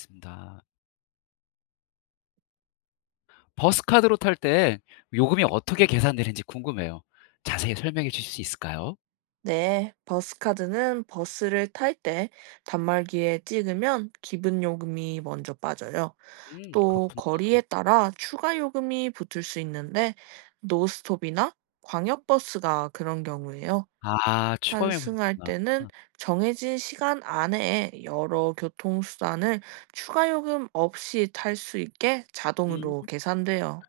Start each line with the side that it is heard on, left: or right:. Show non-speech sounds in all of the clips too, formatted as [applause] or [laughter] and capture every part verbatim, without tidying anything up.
left: 맞습니다. 버스 카드로 탈 때 요금이 어떻게 계산되는지 궁금해요. 자세히 설명해 주실 수 있을까요?
right: 네, 버스카드는 버스를 탈 때 단말기에 찍으면 기본 요금이 먼저 빠져요.
left: 음
right: 또
left: 그렇구나.
right: 거리에 따라 추가 요금이 붙을 수 있는데, 노스톱이나 광역버스가 그런 경우에요.
left: 아 추가요금이
right: 환승할 때는
left: 붙는구나.
right: 정해진 시간 안에 여러 교통수단을 추가 요금 없이 탈 수 있게
left: 음
right: 자동으로 계산돼요.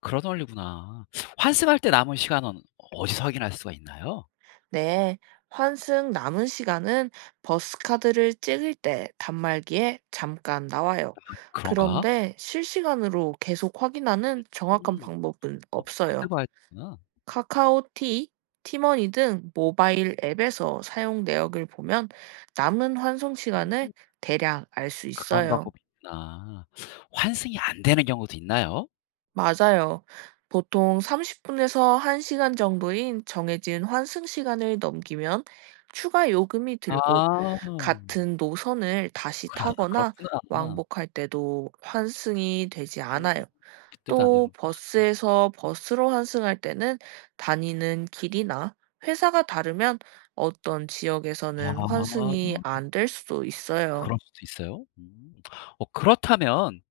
left: 그런 원리구나. 환승할 때 남은 시간은 어디서 확인할 수가 있나요?
right: 네, 환승 남은 시간은 버스카드를 찍을 때 단말기에 잠깐 나와요.
left: 그런가?
right: 그런데 실시간으로 계속 확인하는 정확한
left: 음.
right: 방법은
left: 아 그때
right: 없어요.
left: 봐야 되구나.
right: 카카오티, 티머니 등 모바일 앱에서 사용 내역을 보면 남은 환승
left: 음
right: 시간을 대략 알 수
left: 그런
right: 있어요.
left: 방법이 있구나. 환승이 안 되는 경우도 있나요?
right: 맞아요. 보통 삼십 분에서 한 시간 정도인 정해진 환승 시간을 넘기면 추가 요금이 들고,
left: 아.
right: 같은 노선을 다시
left: 그렇
right: 타거나
left: 그렇구나.
right: 왕복할 때도 환승이 되지
left: 음
right: 않아요.
left: 그때도 안
right: 또
left: 되는.
right: 버스에서 버스로 환승할 때는 다니는 길이나 회사가 다르면 어떤 지역에서는
left: 아.
right: 환승이 안 될 수도 있어요.
left: 그럴 수도 있어요? 음. 어 그렇다면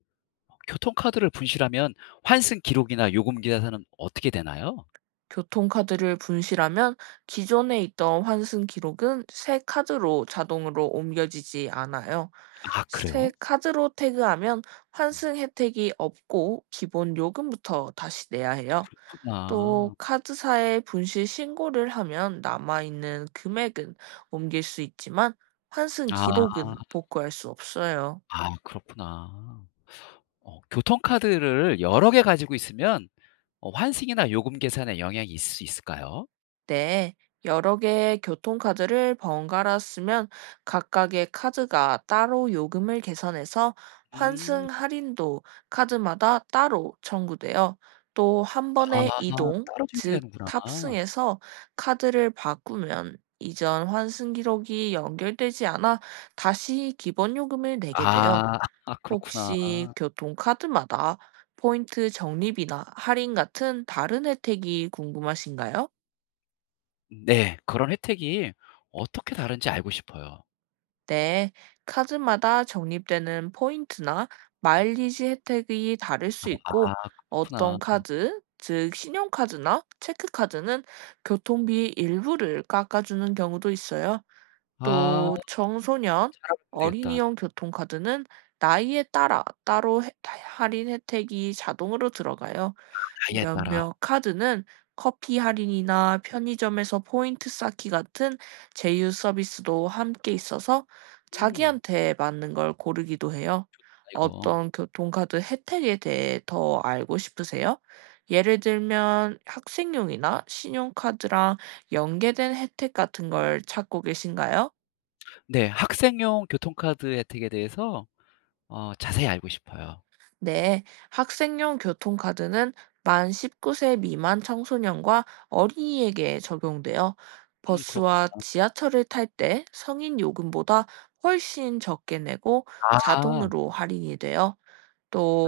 left: 교통카드를 분실하면 환승 기록이나 요금 계산은 어떻게 되나요?
right: 교통카드를 분실하면 기존에 있던 환승 기록은 새 카드로 자동으로 옮겨지지 않아요.
left: 아
right: 새
left: 그래요?
right: 카드로 태그하면
left: 음.
right: 환승 혜택이 없고 기본 요금부터 다시 내야 해요. 또
left: 그렇구나.
right: 카드사에 분실 신고를 하면 남아있는 금액은 옮길 수 있지만, 환승
left: 아.
right: 기록은 복구할 수 없어요.
left: 아 그렇구나. 어 교통카드를 여러 개 가지고 있으면 어 환승이나 요금 계산에 영향이 있을 수 있을까요?
right: 네, 여러 개의 교통카드를 번갈아 쓰면 각각의 카드가 따로 요금을 계산해서 환승
left: 음.
right: 할인도 카드마다 따로 청구돼요. 또 한
left: 아
right: 번의 이동,
left: 따로
right: 즉
left: 적용되는구나.
right: 탑승에서 카드를 바꾸면 이전 환승 기록이 연결되지 않아 다시 기본 요금을
left: 아.
right: 내게 돼요.
left: [laughs] 아, 그렇구나.
right: 혹시 교통카드마다 포인트 적립이나 할인 같은 다른 혜택이 궁금하신가요?
left: 네. 그런 혜택이 어떻게 다른지 알고 싶어요.
right: 네, 카드마다 적립되는 포인트나 마일리지 혜택이 다를 수
left: 아
right: 있고, 어떤
left: 그렇구나.
right: 카드, 즉 신용카드나 체크카드는 교통비 일부를 깎아주는 경우도 있어요.
left: 아.
right: 또 청소년,
left: 잘하면 되겠다.
right: 어린이용 교통카드는 나이에 따라 따로 혜- 할인 혜택이 자동으로 들어가요.
left: 나이에 따라.
right: 몇몇 카드는 커피 할인이나 편의점에서 포인트 쌓기 같은 제휴 서비스도 함께 있어서
left: 음.
right: 자기한테 맞는 걸 고르기도 해요.
left: 이거.
right: 어떤 교통카드 혜택에 대해 더 알고 싶으세요? 예를 들면 학생용이나 신용카드랑 연계된 혜택 같은 걸 찾고 계신가요?
left: 네. 학생용 교통카드 혜택에 대해서 어 자세히 알고 싶어요.
right: 네, 학생용 교통카드는 만 십구 세 미만 청소년과 어린이에게 적용되어
left: 음 그렇구나.
right: 버스와 지하철을 탈 때 성인 요금보다 훨씬 적게 내고
left: 아.
right: 자동으로 할인이 되어,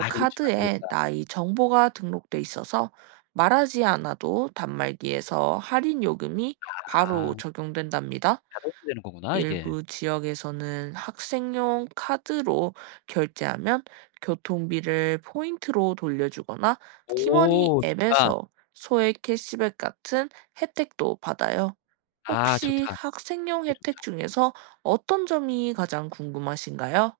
left: 아 그럼시면 안
right: 카드에
left: 되겠다.
right: 나이 정보가 등록돼 있어서 말하지 않아도 단말기에서 할인 요금이 바로
left: 아
right: 적용된답니다.
left: 자동으로 되는 거구나 이게.
right: 일부 지역에서는 학생용 카드로 결제하면 교통비를 포인트로 돌려주거나 티머니
left: 오 좋다.
right: 앱에서 소액 캐시백 같은 혜택도 받아요.
left: 아 좋다.
right: 혹시 학생용
left: 그거
right: 혜택
left: 좋다.
right: 중에서 어떤 점이 가장 궁금하신가요?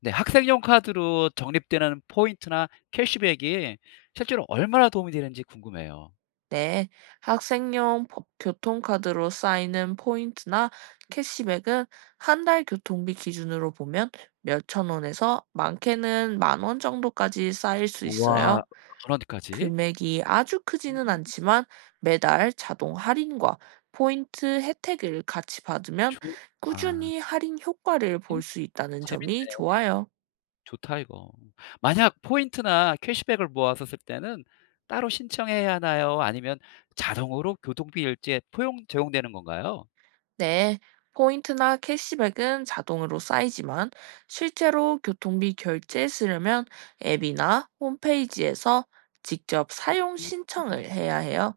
left: 네. 학생용 카드로 적립되는 포인트나 캐시백이 실제로 얼마나 도움이 되는지 궁금해요.
right: 네, 학생용 포- 교통카드로 쌓이는 포인트나 캐시백은 한달 교통비 기준으로 보면 몇천 원에서 많게는 만 원 정도까지 쌓일 수
left: 우와.
right: 있어요.
left: 만 원까지?
right: 금액이 아주 크지는
left: 음.
right: 않지만 매달 자동 할인과 포인트 혜택을 같이 받으면
left: 좋. 아.
right: 꾸준히 할인 효과를
left: 이
right: 볼 수 있다는 점이
left: 재밌네.
right: 좋아요.
left: 좋다 이거. 만약 포인트나 캐시백을 모아서 쓸 때는 따로 신청해야 하나요? 아니면 자동으로 교통비 일지에 포용 적용되는 건가요?
right: 네, 포인트나 캐시백은 자동으로 쌓이지만 실제로 교통비 결제에 쓰려면 앱이나 홈페이지에서 직접 사용
left: 음.
right: 신청을 해야 해요.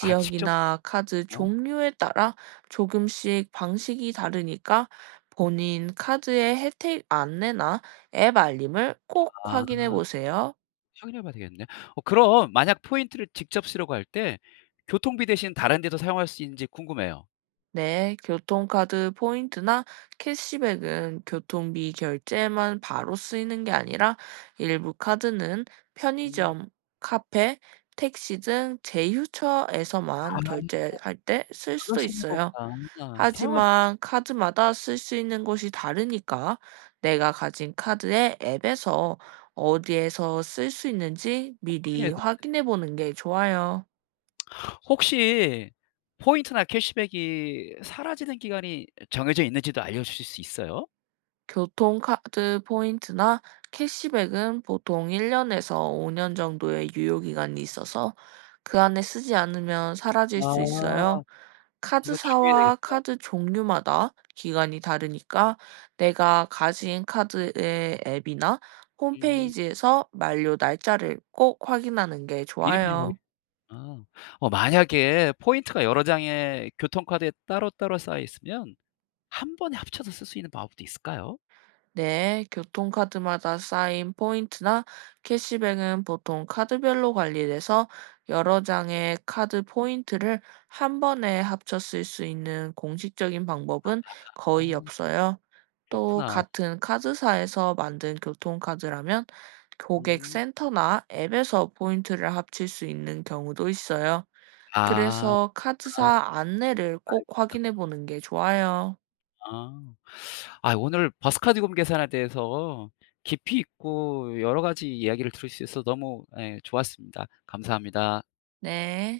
left: 아 직접.
right: 카드
left: 어.
right: 종류에 따라 조금씩 방식이 다르니까 본인 카드의 혜택 안내나 앱 알림을 꼭
left: 아
right: 확인해 보세요.
left: 확인해 봐야 되겠네. 어 그럼 만약 포인트를 직접 쓰려고 할 때 교통비 대신 다른 데도 사용할 수 있는지 궁금해요.
right: 네, 교통카드 포인트나 캐시백은 교통비 결제에만 바로 쓰이는 게 아니라 일부 카드는
left: 음.
right: 편의점, 카페, 택시 등 제휴처에서만
left: 아
right: 결제할 때 쓸
left: 그럴
right: 수도
left: 수 있는
right: 있어요.
left: 거구나. 사용할 수 있을지
right: 하지만 카드마다 쓸 수 있는 곳이 다르니까 내가 가진 카드의 앱에서 어디에서 쓸 수 있는지
left: 꼭 확인해야
right: 미리
left: 되겠다.
right: 확인해 보는 게 좋아요.
left: 혹시 포인트나 캐시백이 사라지는 기간이 정해져 있는지도 알려 주실 수 있어요?
right: 교통카드 포인트나 캐시백은 보통 일 년에서 오 년 정도의 유효기간이 있어서 그 안에 쓰지 않으면 사라질 수 있어요.
left: 아. 이거 주의해야
right: 카드사와
left: 되겠다.
right: 카드 종류마다 기간이 다르니까 내가 가진 카드의 앱이나
left: 음.
right: 홈페이지에서 만료 날짜를 꼭 확인하는 게
left: 미리미리
right: 좋아요.
left: 확인했구나. 어 만약에 포인트가 여러 장의 교통카드에 따로따로 쌓여 있으면 한 번에 합쳐서 쓸 수 있는 방법도 있을까요?
right: 네, 교통카드마다 쌓인 포인트나 캐시백은 보통 카드별로 관리돼서 여러 장의 카드 포인트를 한 번에 합쳐 쓸 수 있는 공식적인 방법은 거의
left: 아
right: 없어요. 또
left: 그렇구나.
right: 같은 카드사에서 만든 교통카드라면
left: 음.
right: 고객센터나 앱에서 포인트를 합칠 수 있는 경우도 있어요.
left: 아.
right: 그래서
left: 아.
right: 카드사 안내를 꼭 확인해 보는 게 좋아요.
left: 아. 아 오늘 버스카드요금 계산에 대해서 깊이 있고 여러 가지 이야기를 들을 수 있어서 너무 예 좋았습니다. 감사합니다.
right: 네.